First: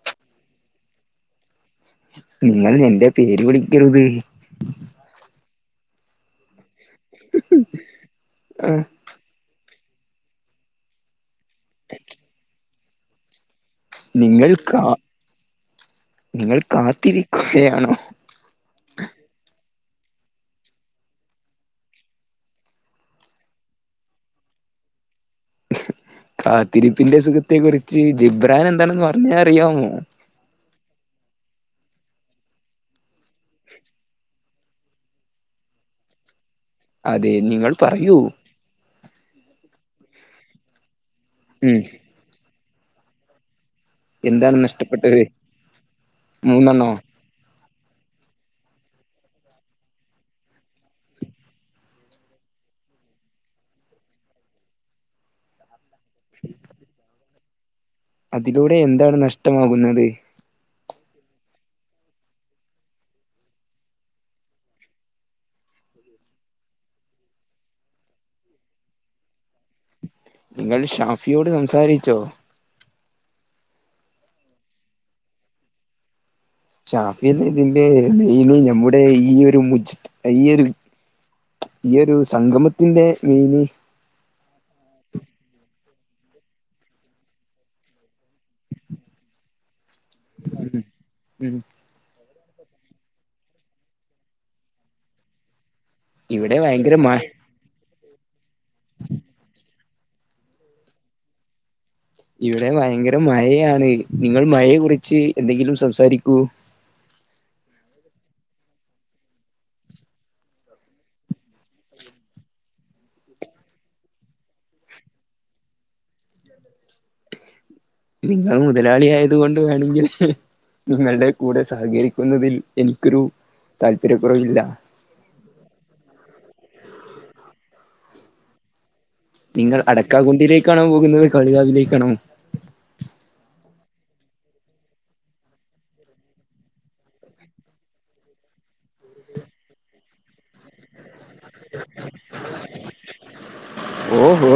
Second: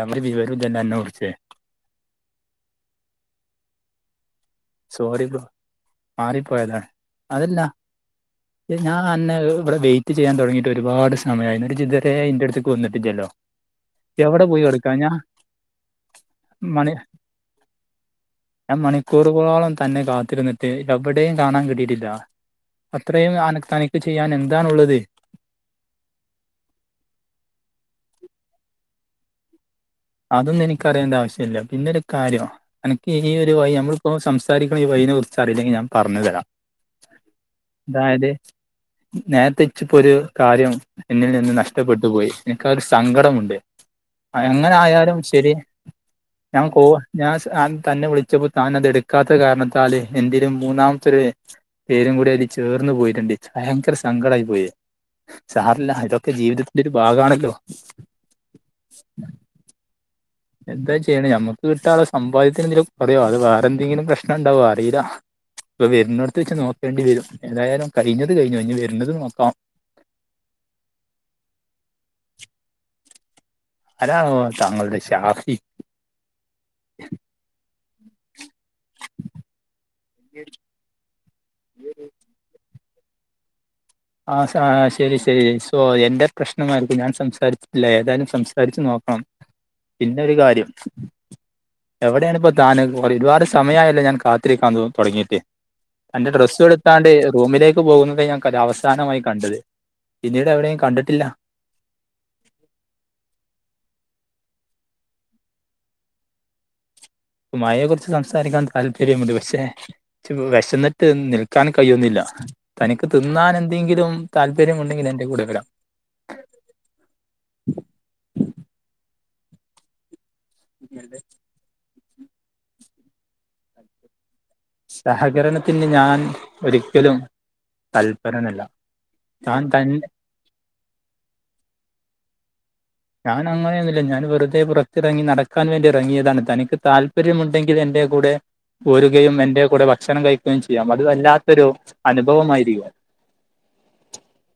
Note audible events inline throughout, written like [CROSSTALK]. എവ്ടിം വിവരുല്ലല്ലോ അന്നെ കുർച്ച് നിങ്ങൾ എന്റെ പേര് വിളിക്കരുത് മാറിപ്പോയതാ അതല്ല ഞാൻ അന്നെ ഇവിടെ വെയിറ്റ് ചെയ്യാൻ, തുടങ്ങീട്ട് ഒരുപാട് സമയയി എന്നിട്ട് ഇതുവരെ ഇന്റെ അടുത്ത്ക്ക് വന്ന്ട്ടില്ലല്ലോ. എവിടെ നിങ്ങൾ പോയി കാ കെടക്കാ ഞാ നിങ്ങൾ മണി കാത്തിരിക്കുകയാണോ ഞാൻ മണിക്കൂറ് ക്കൂറോളം തന്നെ കാത്തിര്ന്ന്ട്ട് എവ്ടെയും കാണാൻ കിട്ടിയിട്ടില്ലാ അത്രയും ആന് തനിക്ക് ചെയ്യാൻ എന്താണുള്ളത് കാത്തിരിപ്പിന്റെ സുഖത്തെ കുറിച്ച് ജിബ്രാൻ എന്താണെന്ന് പറഞ്ഞെ അറിയാമോ അതൊന്നും എനിക്ക് അറിയേണ്ട ആവശ്യല്ല പിന്നെ ഒര് കാര്യം അനക്ക് ഈ ഒര് വഴി ഞമ്മള്പ്പോ സംസ് സാരിക്ക്ണ ഈ വഴിനെ കുറിച്ച് അറിയില്ലെങ്കി ഞാൻ പറഞ്ഞ് തരാ അതെ നിങ്ങൾ പറയൂ നേര്ത്തെ ഇച്ചിപ്പാെര് കാര്യം എന്നിൽ നിന്ന് ഉം നഷ്ട്ടപ്പെട്ട് പോയി എനിക്കത് സങ്കടമുണ്ട് എന്താണ് ങ്ങനെ ആയാലും നഷ്ടപ്പെട്ടത് ശരി ഞാൻ കോ മൂന്നെണ്ണോ ഞാൻ സ് അൻ തന്നെ വിളിച്ചപ്പോ താനതെട്ക്കാത്ത കാരണത്താല് എന്തിലും മൂന്നാംത്തൊര് പേരും കൂടി അയ്ല് ചേർ ന്ന് പോയിട്ട്ണ്ട് ച്ച് ഭയങ്കര സങ്കടായി പോയി സാരല്ല ഇതൊക്കെ ജീവിതത്തിന്റെ ഒര് ഭാഗാണല്ലോ അതിലൂടെ എന്താണ് നഷ്ടമാകുന്നത് എന്താ ചെയ്യ്ണെ ഞമ്മക്ക് വിട്ട ആള് സമ്പാദ്യത്തിനെന്തേലും കൊറയോ അത് വേറെന്തെങ്കിലും പ്രശ്നണ്ടാവോ അറീല ഇപ്പൊ വര്ണോട്ത്തെച്ച് നോക്കേണ്ടി വെരും ഏതായാലും കഴിഞ്ഞത് കഴിഞ്ഞു ഞ്ഞ് വര്ണത് നോക്കാം നിങ്ങൾ ഷാഫിയോട് സംസാരിച്ചോ അതാണോ താങ്കളുടെ ഷാഫി ഷാഫീന്ന് ഇതിന്റെ മീനിങ്ങ നമ്മുടെ ഈയൊരു മുച്ച് ഈ ഒര് ഈ ഒരു സംഗമ ത്തിന്റെ മെനി ആ സ ശെരി ശെരി സോ എന്റെ പ്രശ്നമായ്രിക്കും ഞാൻ സംസാരിച്ചിട്ടില്ല ഏതായാലും സംസാരിച്ച് നോക്കാം പിന്നെ ഒര് കാര്യം ഉം ഉം എവെടേണ് പ്പൊ താന് ഒര്പാട് സമയായല്ലോ ഞാൻ കാത്തിരിക്കാൻ തു തൊടങ്ങീട്ട് എന്റെ ഇവിടെ ഡ്രസ്സ് ഭയങ്കര എടുത്താണ്ട് മഴ റൂമിലേ ക്ക് പോകുന്നതെ ഞാൻ ക അവസാനമായ് കണ്ടത് പിന്നീട് എവെടെയും കണ്ട്ട്ട്ല്ലാ ഇവിടെ ഭയങ്കര മഴയാണ് നിങ്ങൾ മഴയെ കുറിച്ച് എന്തെങ്കിലും സംസാരിക്കൂ മഴയെക്കുറിച്ച് സംസാരിക്കാൻ താല്പര്യമുണ്ട് പക്ഷെ ച്ച് പ്പൊ വെശന്ന്ട്ട് നിൽക്കാൻ കയ്യുല്ലാ തനിക്ക് തിന്നാൻ എന്തെങ്കിലും താല്പര്യം ഉണ്ടെങ്കിൽ എന്റെ കൂടെ വരാം നിങ്ങൾ മുതലാളി ആയത് കൊണ്ട് വേണെങ്കിൽ നിങ്ങൾടെ കൂടെ സഹകരി ക്കുന്നതിൽ എനിക്കൊരു താല്പര്യ കുറവില്ല സഹകരണത്തിന് ഞാൻ ഒരിക്കലും തൽപരനല്ല താൻ നിങ്ങൾ തൻ അടക്കാകുണ്ടിലേക്കാണോ പോകുന്നത് കാളി കാവിലേക്കാണോ? ഞാനങ്ങനെയൊന്നുല്ല ഞാൻ വെർതെ പുറത്തിറങ്ങി നടക്കാൻ വേണ്ടി ഇറങ്ങിയതാണ് തനിക്ക് താല്പര്യമുണ്ടെങ്കിൽ എൻ ന്റെ കൂടെ പോരുകയും എന്റെ കൂടെ ഭക്ഷണം കഴിക്കുകയും ചെയ്യാം അത് വല്ലാ ത്തൊരു അനുഭവമായിരിക്കും ഓഹോ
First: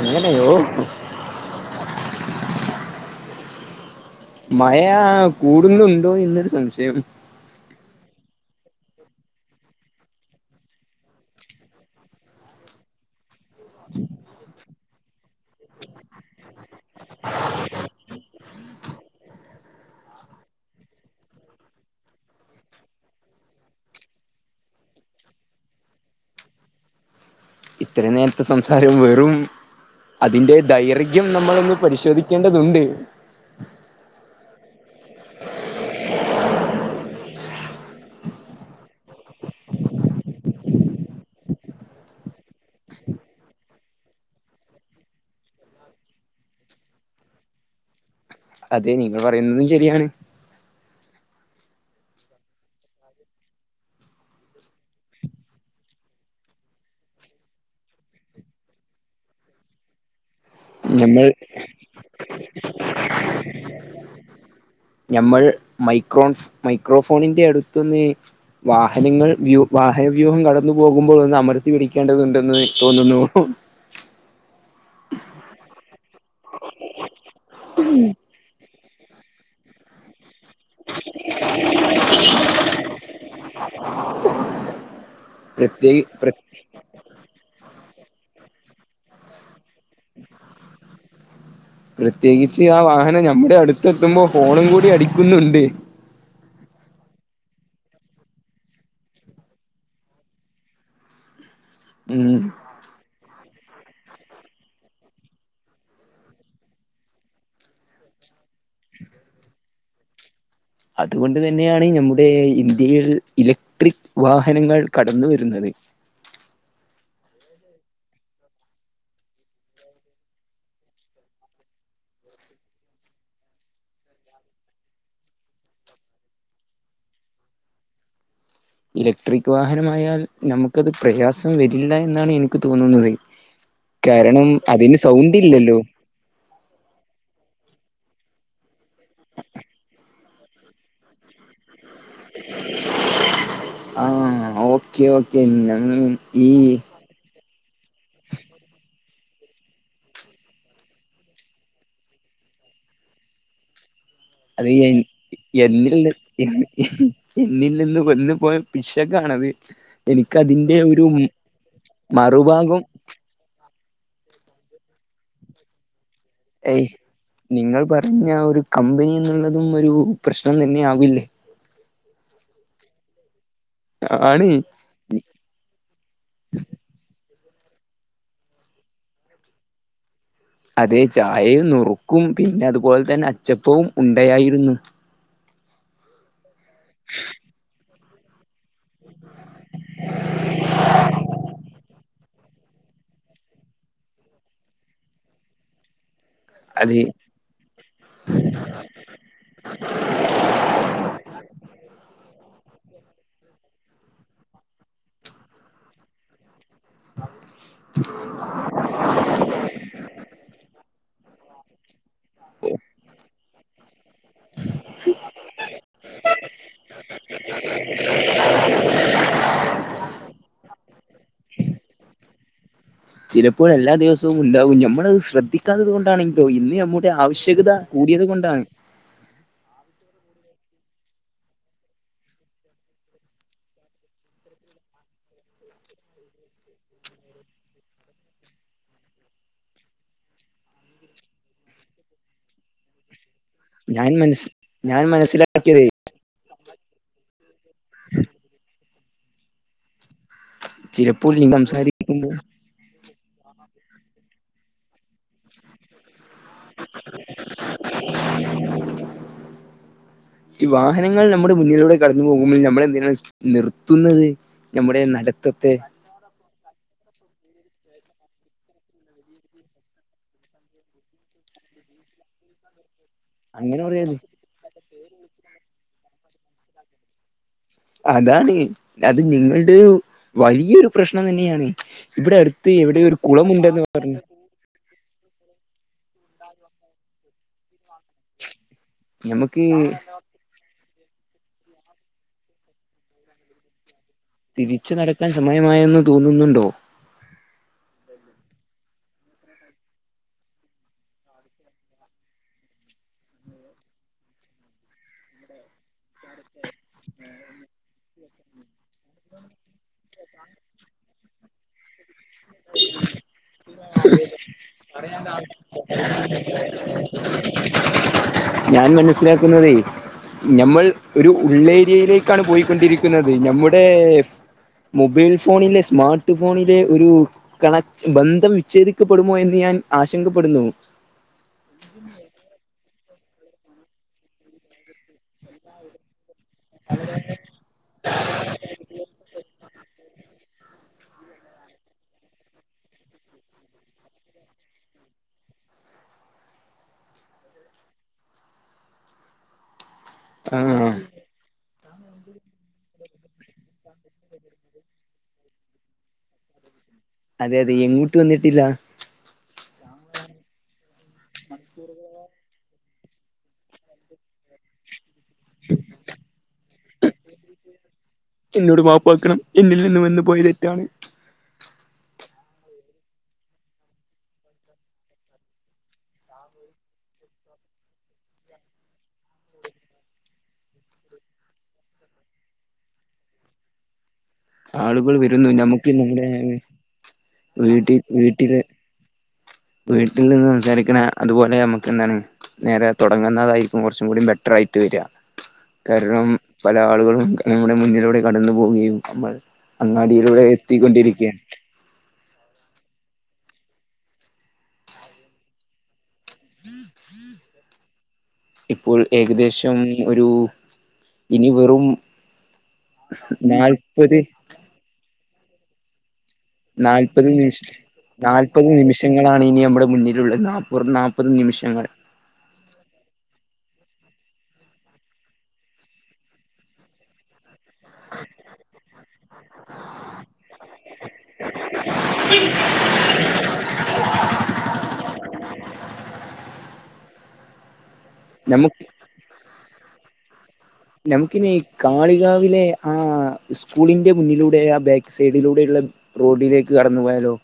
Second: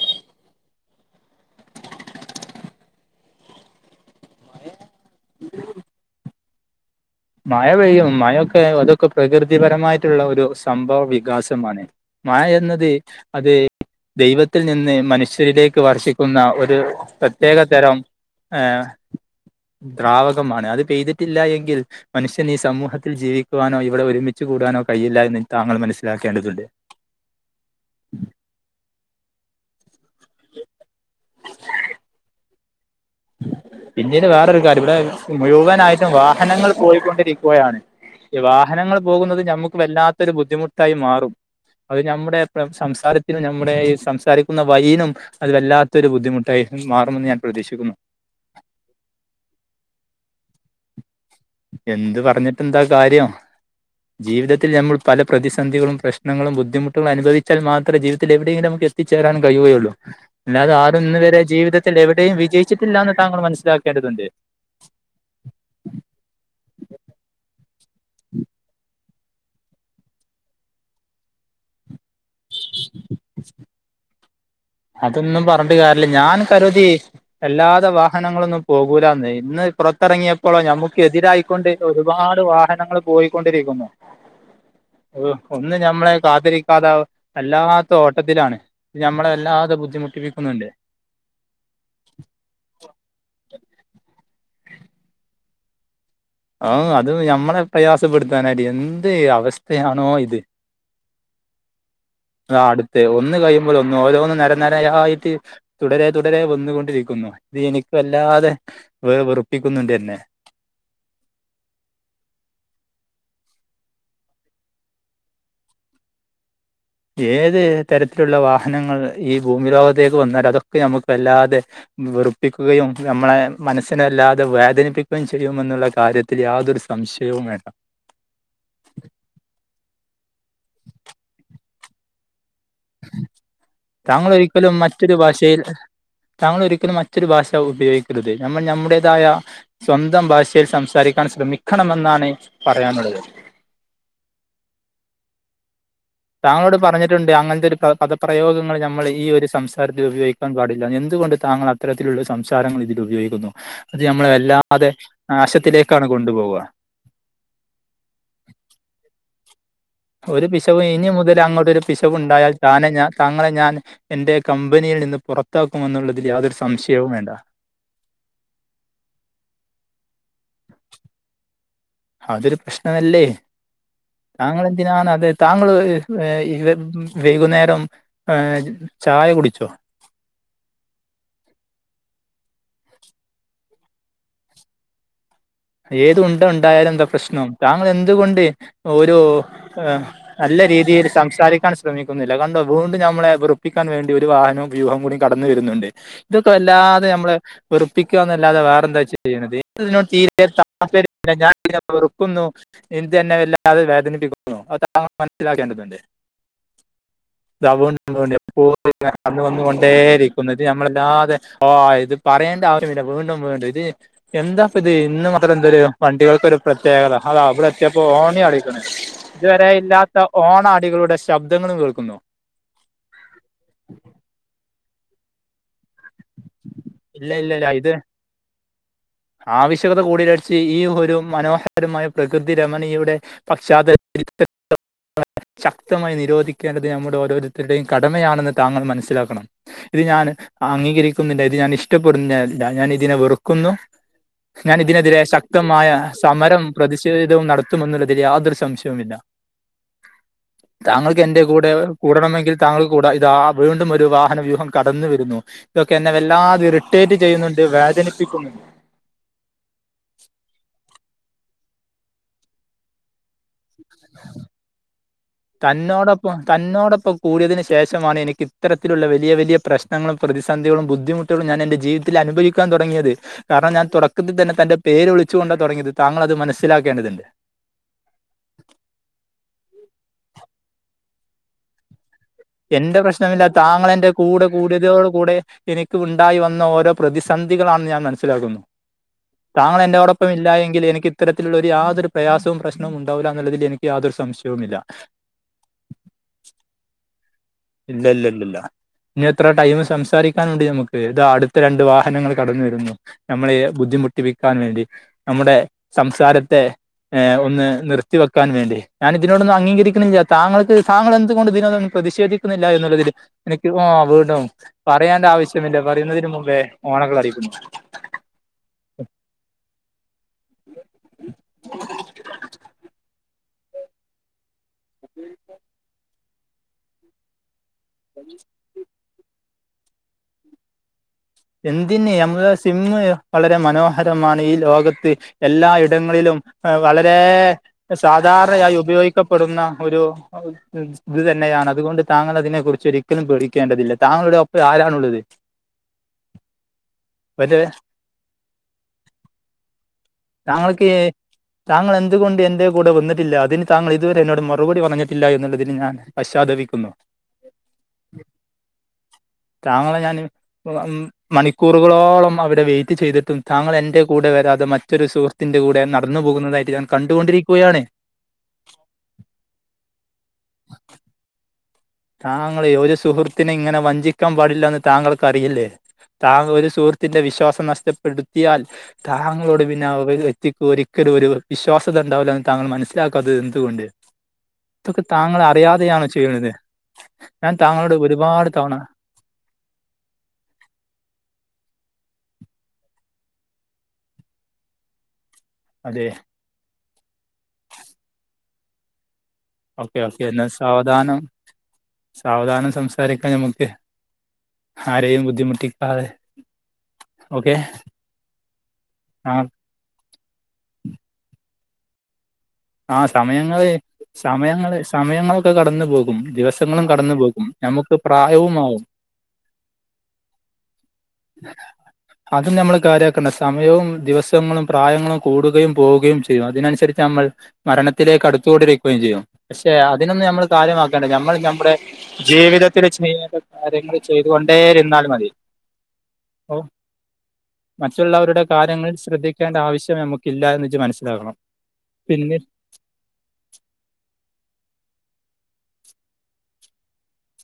അങ്ങനെയോ മയാ കൂടുന്നുണ്ടോ എന്നൊരു സംശയം മയ വരും മയൊക്കെ അതൊക്കെ പ്രകൃതിപരമായിട്ട്ള്ള ഒരു സംഭവ വികാസമാണ് മായെന്നത് അത് ദൈവത്തിൽ നിന്ന് മനുഷ്യരിലേക്ക് വർഷിക്കുന്ന ഒരു പ്രത്യേക തരം ഏഹ് ദ്രാവകമാണ് അത് പെയ്തിട്ടില്ലാ എങ്കിൽ മനുഷ്യന് ഈ സമൂഹത്തിൽ ജീവിക്കുവാനോ ഇവ്ടെ ഒരുമിച്ച് കൂടാനോ കഴിയില്ല എന്ന് താങ്കൾ മനസ്സിലാക്കേണ്ടതുണ്ട് ഇത്രേം നേരത്തെ സംസാരം വെറും അതിന്റെ ദൈർഘ്യം നമ്മൾ ഒന്ന് പരിശോധിക്കേണ്ടതുണ്ട് പിന്നീട് വേറൊരു കാര്യം വ്ടെ മുഴുവനായിട്ടും വാഹനങ്ങൾ പോയ്ക്കൊണ്ടിരിക്കുകയാണ് ഈ വാഹനങ്ങൾ പോകുന്നത് നമ്മുക്ക് വല്ലാത്തരു ബുദ്ധിമുട്ടായി മാറും. അത് നമ്മുടെ സംസാരത്തിനും നമ്മുടെ ഈ സംസാരിക്കുന്ന വയിനും അത് വല്ലാത്തൊരു ബുദ്ധിമുട്ടായി. മാറുമെന്ന് ഞാൻ പ്രതീക്ഷിക്കുന്നു അതെ നിങ്ങൾ പറയുന്നതും ശരിയാണ് എന്ത് പറഞ്ഞിട്ട് എന്താ കാര്യം. ജീവിതത്തിൽ നമ്മൾ പല പ്രതിസന്ധികളും പ്രശ്നങ്ങളും ബുദ്ധിമുട്ടുകൾ അനുഭവിച്ചാൽ മാത്രേ ജീവിതത്തിൽ എവിടെയെങ്കിലും എത്തിച്ചേരാൻ കഴിയുവയൊള്ളൂ. അല്ലാതെ ആരും ഇന്ന് നമ്മൾ വരെ ജീവിതത്തിൽ എവിടെയും വിജയിച്ചിട്ടില്ലാന്ന് താങ്കൾ മനസ്സിലാക്കേണ്ടതുണ്ട്. ഞമ്മൾ മൈക്രോൺ മൈക്രോഫോണിന്റെ അടുത്തിന്ന് വാഹ നങ്ങൾ വ്യൂ വാഹവ്യൂഹം കടന്നു പോകുമ്പോൾ ഒന്ന് അമർത്തി പിടിക്കേണ്ടതുണ്ടെന്ന് തോന്നുന്നു. അതൊന്നും പറഞ്ഞിട്ട് കാര്യല്ല ഞാൻ കരുതി അല്ലാതെ വാഹനങ്ങളൊന്നും പോകൂലാന്ന്. ഇന്ന് പുറത്തറങ്ങിയ ഇപ്പോളോ ഞമ്മുക്ക് എതിരായിക്കൊണ്ട് ഒരുപാട് വാഹനങ്ങൾ പോയിക്കൊണ്ടിരിക്കുന്നു. ഒന്നും പ്രത്യേകി ഞമ്മളെ പ്ര കാത്തിരിക്കാതെ അല്ലാ തോട്ടത്തിലാണ്. നമ്മളെ എല്ലാ പ്രത്യേകിച്ച് ആ വാഹനം ഞമ്മുടെ അടുത്ത് എത്തുമ്പോ ഫോണും കൂടി അടിക്കുന്നുണ്ട്. ആ അത് ഞമ്മളെ പ്രയാസപ്പെടുത്താനായിട്ട് എന്ത് അവസ്ഥയാണോ ഇത്. ഉം ആ അടുത്ത് ഒന്ന് കഴിയു മ്പതൊന്ന് ഓരോന്നും നെരനെര യായിട്ട് തുടരെ തുടരെ വന്നു കൊണ്ടിരിക്കുന്നു ഇത് എനിക്കല്ലാതെ വ വെറുപ്പിക്കുന്നുണ്ട് എന്നെ. അതുകൊണ്ട് തന്നെയാണ് നമ്മുടെ ഇന്ത്യയിൽ ഇലക്ട്രിക് വാഹനങ്ങൾ കടന്ന് വരുന്നത്. ഏത് തരത്തിലുള്ള വാഹനങ്ങൾ ഈ ഭൂമി ലോകത്തേക്ക് വന്നാൽ അതൊക്കെ നമുക്ക് വല്ലാതെ വെറുപ്പിക്കുകയും നമ്മളെ മനസ്സിനെല്ലാതെ വേദനിപ്പിക്കുകയും ചെയ്യുമന്നുള്ള കാര്യത്തിൽ യാതൊരു സംശയവും വേണ്ട. ഇലക്ട്രിക് വാഹനമായാൽ നമുക്കത് പ്രയാസം വരില്ല എന്നാണ് എനി ക്ക് തോന്നുന്നത്. താങ്കൾ കാരണം ഒരിക്കലും അതിന് മറ്റൊരു സൗണ്ട് ഭാഷയിൽ ഇല്ലല്ലോ താങ്കൾ ഒരിക്കലും മറ്റൊരു ഭാഷ ഉപയോഗി ക്കരുത്. നമ്മൾ നമ്മുടേതായ സ്വന്തം ഭാഷയിൽ സംസാരിക്കാൻ ശ്രമിക്കണംമെന്നാണ് പറയാനുള്ള ത്. ആ ഓക്കെ ഓക്കെ ഈ താങ്കളോട് പറഞ്ഞിട്ടുണ്ട് അങ്ങനത്തെ ഒരു പദപ്രയോഗങ്ങള് ഞമ്മള് ഈ ഒരു സംസാരത്തിൽ ഉപയോഗിക്കാൻ പാടില്ല എന്തുകൊണ്ട് താങ്കൾ അത്തരത്തിലുള്ള സംസാരങ്ങൾ ഇതിൽ ഉപയോഗിക്കുന്നു. അത് നമ്മളെ അത് വല്ലാതെ എന്നിൽ നാശത്തിലേക്കാണ് ന് കൊണ്ടുപോവുക എന്നിൽ നിന്ന് വന്ന് പോയ പിശകാണത്. ഒരു എനിക്കതിന്റെ പിശവ് ഒരു ഇനി മുതല് അങ്ങോട്ടൊരു പിശവു ഉണ്ടായാൽ മറുഭാഗം താനെ ഞാൻ താങ്ങളെ ഞാൻ എന്റെ കമ്പനിയിൽ നിന്ന് പുറത്താക്കുമെന്നുള്ള ഏയ് നിങ്ങൾ പറഞ്ഞ ഒരു കമ്പനി എന്ന്ള്ള തും ഒരു പ്രശ്നം തന്നെ ആവില്ലേ. അതൊരു പ്രശ്നമല്ലേ. ആണ് താങ്ക്ളെന്തിനാ അത് താങ്ക്ള് ഏഹ് [UNINTELLIGIBLE] വൈകുന്നേരം ഏ ചായ കുടിച്ചോ? അതെ ചായയും നുറുക്കും പിന്നെ അതുപോലെ തന്നെ അച്ചപ്പവും ഉണ്ടയായിരുന്നു. ഏത് ഉണ്ട ഉണ്ടായാലും എന്താ പ്രശ്ണം താങ്കൾ എന്തുകൊണ്ട് ഒരു ആ നല്ല രീതിയിൽ സംസാരിക്കാൻ ശ്രമി ക്കുന്നില്ല. കണ്ടോ വീണ്ടും ഞമ്മളെ വെറുപ്പിക്കാൻ വേണ്ടി ഒരു വാഹനോം വ്യൂഹം കൂടി കടന്നു വരുന്നുണ്ട്. ഇതൊക്കെ അതെ വല്ലാതെ നമ്മള് വെറുപ്പിക്കാന്നല്ലാതെ വേറെ എന്താ ചെയ്യിണത് ഇൻക് ഇതിനോട് തീരെ തീരെ താൽപര്യമില്ല ഞാൻ ഇതിനെ വെറുക്കുന്നു [UNINTELLIGIBLE] തന്നെ വല്ലാതെ വേദനിപ്പിക്കുന്നു. അത് താങ്കൾ മന സിലാക്കേണ്ടതുണ്ട്. [UNINTELLIGIBLE] വന്ന് കൊണ്ടെയിരിക്കും ഇന്നട്ട് ഞമ്മളെ വല്ലാതെ ഓ ഇത് പറയേണ്ടാവശ്യമില്ല വീണ്ടും വീണ്ടും ഇത് എന്താപ്പത് മാത്രം എന്തൊരു വണ്ടികൾക്കൊരു പ്രത്യേകത അതാവിടെത്തിയപ്പോ ഹോണി അടിക്ക്ണ്. ഇതുവരെ ഇല്ലാത്ത ഓണടികളുടെ ശബ്ദങ്ങളും കേൾക്കുന്നു. ത് ശ്രദ്ധിക്കാത്തത് കൊണ്ടാണെങ്കിലോ ഇന്ന് ഞമ്മുടെ ഇല്ല ഇല്ല ഇല്ല ആവശ്യകത ഇത് കൂടിയത് കൊണ്ടാണ് ത്കൂടിലഴച്ച ഈ.. ഒരു മനോഹരമായ പ്രകൃതി രമണീയുടെ പശ്ചാതല [UNINTELLIGIBLE] ശക്തമായി നിരോധിക്കേണ്ടത് നമ്മുടെ ഓരോരുത്തരുടെയും കടമയാണെന്ന് താങ്കൾ മനസ്സിലാക്കണം [UNINTELLIGIBLE] ഞാൻ അംഗീകരിക്കുന്നില്ല ഇത് ഞാൻ ഇഷ്ടപ്പെടുന്ന ഞ ഞാൻ ഇതിനെ വെറുക്കുന്നു. ഞാൻ മനസ് ഞാൻ ഇതിനെതിരെ മനസ്സിലാക്കിയത് ശക്തമായ സമരം പ്രതിഷേധിധവും നടത്തുമെന്നുള്ളതി യാതൊരു സംശയവുമില്ല. താങ്കൾക്ക് ചിലപ്പോൾ എന്റെ നീ കൂടെ സംസാരിക്കുമ്പോ കൂടണമെങ്കി താങ്കൾക്ക് കൂട ഇതാ.. വീണ്ടും ഒരു വാഹന [UNINTELLIGIBLE] കടന്നു വരുന്നു ഇതൊക്കെ എന്നെ വല്ലാതിറ് ട്ടെറ്റ് ചെയ്യുന്നുണ്ട് വേചനിപ്പിക്കുന്നുണ്ട്. ഈ വാഹനങ്ങൾ നമ്മുടെ മുന്നിലൂടെ കടന്നു പോകുമ്പോൾ ഞമ്മൾ എന്തിന നിർത്തുന്നത് ഞമ്മുടെ നട തന്നോടൊപ്പം തന്നോടൊപ്പം കൂടിയതിനു ശേഷമാണ് എനിക്ക് ഇത്തരത്തിലുള്ള വലിയ വലിയ പ്രശ്നങ്ങളും പ്രതിസന്ധികളും ബുദ്ധിമുട്ടും ഞാനെൻ്റെ ജീവിതത്തില നുബയിക്കാൻ തുടങ്ങിയത്. കാർണം അങ്ങനെ ഞാൻ പറയരുത് തുടക്കത്തിൽ തന്നെ തൻന്റെ പേര് വിളിചുകൊണ്ടാ തുടങ്ങിയത് താങ്കൾ അത് മനസ്സിലാക്കേണ്ടത്ണ്ട്.. അതാണ് അത് നിങ്ങൾടൊരു വലിയൊരു പ്രശ്നം തന്നെയാണ് ഇവിടെ അടുത്ത് എന്റെ എവിടെ ഒരു പ്രശ്നമില്ല കുളമുണ്ടെന്ന് താങ്കള എന്റെ കൂടെ കൂടിയതോട് കൂടെ എനി ക്കുണ്ടായി വന്ന ഓരോ പ്രതിസന്ധികളാണ് ഞാ മനസിലാക്കുന്നു ഞമ്മക്ക് താങ്കൾ എന്റൊടൊപ്പമില്ലാ എങ്കിൽ എനി ഇത്തരത്തിലുള്ള ഒരു യാതൊരു പ്രയാസോം പ്രശ്നോം ഉണ്ടാവൂലാ ന്നുള്ളതിൽ എനിക്ക്യാദൊരു തിരിച്ചു നടക്കാൻ സമയമായെന്നു തോന്നുന്നുണ്ടോ? ഇല്ലല്ലല്ലാ... ഇനി എത്ര ടൈം സംസാരിക്കാനുണ്ട് ഞമുക്ക് ഇത അടുത്ത രണ്ട് വാഹനങ്ങൾ കടന്നു വരുന്നു നമ്മളെ ബുദ്ധി മുട്ടിപ്പിക്കാൻ വേണ്ടി നമ്മുടെ സംസാരത്തെ എ ഒന്ന് നിർത്തി വെക്കാൻ വേണ്ടി ഞാനിതിനോടൊന്നും അംഗീകരിക്കണില്ല താങ്കൾക്ക് താങ്കൾ എന്ത്കൊണ്ട് ഇതിനോ പ്രതിഷേധി ക്കുന്നുള്ളതിൽ എനിക്ക് വാ വീണ്ടും പറയാണ്ട ആവശ്യമില്ല പറയുന്നതിന് മുമ്പേ ഓണക്ൾ അടിക്കും ഞാൻ മനസ്സിലാക്കുന്നതേ... ഞമ്മൾ ഒരു ഉള്ളേരിയയിലേക്കാണ് പോയിക്കൊണ്ടിരിക്കുന്നത് ഞമ്മു ടെ മൊബൈൽ ഫോണിലെ സ്മാർട്ട് ഫോണിലെ ഒരു കണക്റ്റ് ബന്ധം വിച്ഛേദിക്കപ്പെടുമോ എന്ന് ഞാൻ ആശങ്കപ്പെടുന്നു. എന്തിന് ഞമ്മള സിമ്മ് വളരെ മനോഹരമാണ് ഈ ലോകത്ത് എല്ലാ ഇടങ്ങളിലും എ വളരെ സാധാരണയായി ഉപയോഗിക്കപ്പെടുന്ന ഒരു ഇത് തന്നെയാണ് അതുകൊണ്ട് താങ്കൾ അതിനെ കുറിച്ച് ഒരിക്കലും പേടിക്കേണ്ടതില്ല താങ്കളുടെ ഒപ്പം ആരാണുള്ളത്? അതെ. തങ്കൾക് ആഹ് എ താങ്കൾ എന്തുകൊണ്ട് എന്റെ കൂടെ വന്നിട്ടില്ല അതിന് താങ്കൾ ഇതുവരെ എന്നോട് മറുപടി പറഞ്ഞിട്ടില്ല എന്നുള്ളതിന് ഞാൻ പശ്ചാത്തപിക്കുന്നു. അതെ അതെ എങ്ങോട്ട് വന്നിട്ടില്ല? താങ്കളെ ഞാൻ മണിക്കൂറുകളോളം അവിടെ വെയി റ്റ് ചെയ്തിട്ടും താങ്കൾ എന്റെ കൂടെ വരാതെ മറ്റൊരുസുഹൃ ത്തിന്റെ കൂടെ നടന്നു പോകുന്നതായിട്ട് ഞാൻ കണ്ടുകൊണ്ടിരിക്കുകയാണ്. എന്നോട് മാപ്പക്കണം എന്നിൽനിന്ന് വന്ന് പോയ തെറ്റാണ്. താങ്കളെ ഒരു സുഹൃത്തിനിങ്ങനെ വഞ്ചിക്കാൻ പാടില്ലാന്ന് താങ്കൾക്കറിയില്ലേ? താങ്കരു സുഹൃത്തിന്റെ വിശ്വാസം നഷ്ടപ്പെടുത്തിയാൽ താങ്കളോട്പിന്നെ ആ.. ഒരു വ്യക്തിക്ക് ഒരി [UNINTELLIGIBLE] ഒരു വിശ്വാസത ഉണ്ടാവില്ലോന്ന് താങ്കൾ മനസ്സിലാക്കാത്തത് എന്തുകൊണ്ട്? ഇതൊക്കെ ആളുകൾ താങ്കൾ വരുന്നു നമുക്ക് അറിയാതെയണോ നമ്മുടെ ചെയ്യുന്നത്? ഞാൻ താങ്കളോട് വീട്ടിൽ ഒരുപാട് വീട്ടില് തവണ വീട്ടിൽ നിന്ന് സംസാരിക്കണ അതുപോലെ നമക്ക് [UNINTELLIGIBLE] ഉം.. നേരെ തൊടങ്ങ്ന്നതായിരിക്കും കൊറച്ചും കൂടി ബെറ്ററായിട്ട് വരാ.. അതെ കാരണം പല ആളുകളും നമ്മുടെ മുന്നിലൂടെ കടന്നു പോവുകയും നമ്മൾ ഓക്കെ ഓക്കെ അങ്ങാടിയിലൂടെ എന്നാൽ സാവധാനം എത്തിക്കൊണ്ടിരിക്കയാണ്.. സാവധാനം സംസാരിക്കാ ഞമ്മക്ക്... ആരെയും ബുദ്ധിമുട്ടിക്കാതെ.. ഓക്കെ.. ഇപ്പോൾ ആ ഏകദേശം ഒരു.. ഇനി വെറും ആ സമയങ്ങള് നാല്പത് സമയങ്ങള് സമയങ്ങളൊക്കെ കടന്നു പോകും ദിവസങ്ങളും കടന്നു നാല്പ്പത് പോകും നിമിഷ നമുക്ക് നാല്പത് പ്രായവുമാവും നിമിഷങ്ങളാണ് ഇനി നമ്മുടെ മുന്നിലുള്ളത് വെറും നാല്പ- അതും ഞമ്മള് കാര്യമാക് സമയവും ദിവസങ്ങളും പ്രായങ്ങളും കൂടുകയും പോവുകയും ചെയ്യും.. അതിനനുസരിച്ച് നമ്മൾ മരണത്തിലേക്ക് അടുത്തുകൊണ്ടിരിക്കുകയും ചെയ്യും പക്ഷെ അതിനൊന്നും നമ്മൾ കാര്യമാക്കേണ്ട നമ്മൾ നമ്മുടെ ജീവിതത്തിൽ ചെയ്തകാര്യങ്ങൾ ചെയ്തുകൊണ്ടേയിരുന്നാൽ മതി.. മറ്റുള്ളവരുടെ നമുക്ക് കാര്യങ്ങൾ ശ്രദ്ധിക്കേണ്ട ആവശ്യം നമുക്കില്ലന്ന് നമുക്കിനി കാളികാവിലെ ആ സ്കൂളിന്റെ മുന്നിലൂടെ ആ ബാക്ക് സൈ - സൈഡിലൂടെയുള്ള റോഡിലേക്ക് കടന്നു പോയാലോ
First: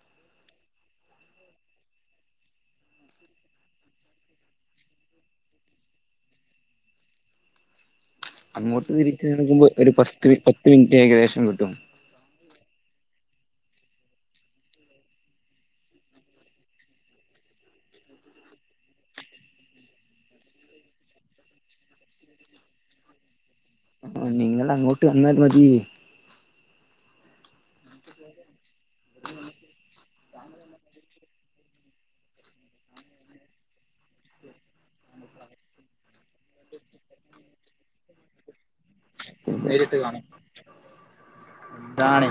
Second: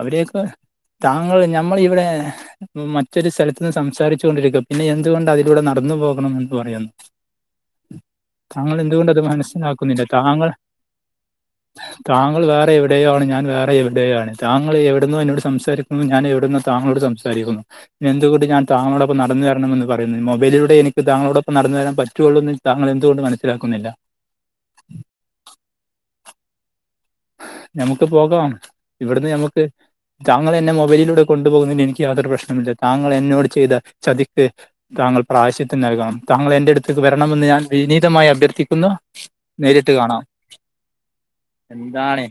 അവരെയൊക്കെ താങ്കൾ ഞമ്മൾ ഇവിടെ മറ്റൊരു സ്ഥലത്തു നിന്ന് സംസാരിച്ചു കൊണ്ടിരിക്കുക പിന്നെ എന്തുകൊണ്ട് അതിലൂടെ നടന്ന് ന്ന് പോകണം എന്ന് പറയുന്നു താങ്കൾ അങ്ങോട്ട് എന്തുകൊണ്ട് അത് തിരിച്ച് നടക്കുമ്പോ ഒരു മനസ്സിലാക്കുന്നില്ല പത്ത് താങ്കൾ പത്ത് മിനിറ്റ് ഏകദേശം കിട്ടും താങ്കൾ വേറെ എവിടെയോ ആണ് ഞാൻ വേറെ എവിടെയോ ആണ് താങ്കൾ എവിടുന്നു എന്നോട് സംസാരിക്കുന്നു.. ഞാൻ എവിടുന്നോ താങ്കളോട് സംസാരിക്കുന്നു.. പിന്നെന്തുകൊണ്ട് ഞാൻ താങ്കളോടൊപ്പം നടന്ന വരണമെന്ന് പറയുന്നത് മൊബൈലിലൂടെ എനിക്ക് താങ്കളോടൊപ്പം നടന്നു വരാൻ പറ്റുള്ളൂ എന്ന് താങ്കൾ എന്തുകൊണ്ട് മനസി ആ.. നിങ്ങള് അങ്ങോട്ട് വന്നാൽ മതി ഞമുക്ക് പോകാം... ഇവിടുന്ന് ഞമുക്ക് താങ്കൾ എന്നെ മൊബൈലിലൂടെ കൊണ്ടുപോകുന്നതിന് എനിക്ക് യാതൊരു പ്രശ്നവുമില്ല.. താങ്കൾ എന്നോട് ചെയ്ത ചതിക്ക് താങ്കൾ പ്രായാശ്ചിത്വം നൽകണം. താങ്കൾ എൻ്റെ അടുത്തേക്ക് വരണമെന്ന് ഞാൻ വിനീതമായി അഭ്യർഥിക്കുന്നു.. നേരിട്ട് കാണാം.. എന്താണ്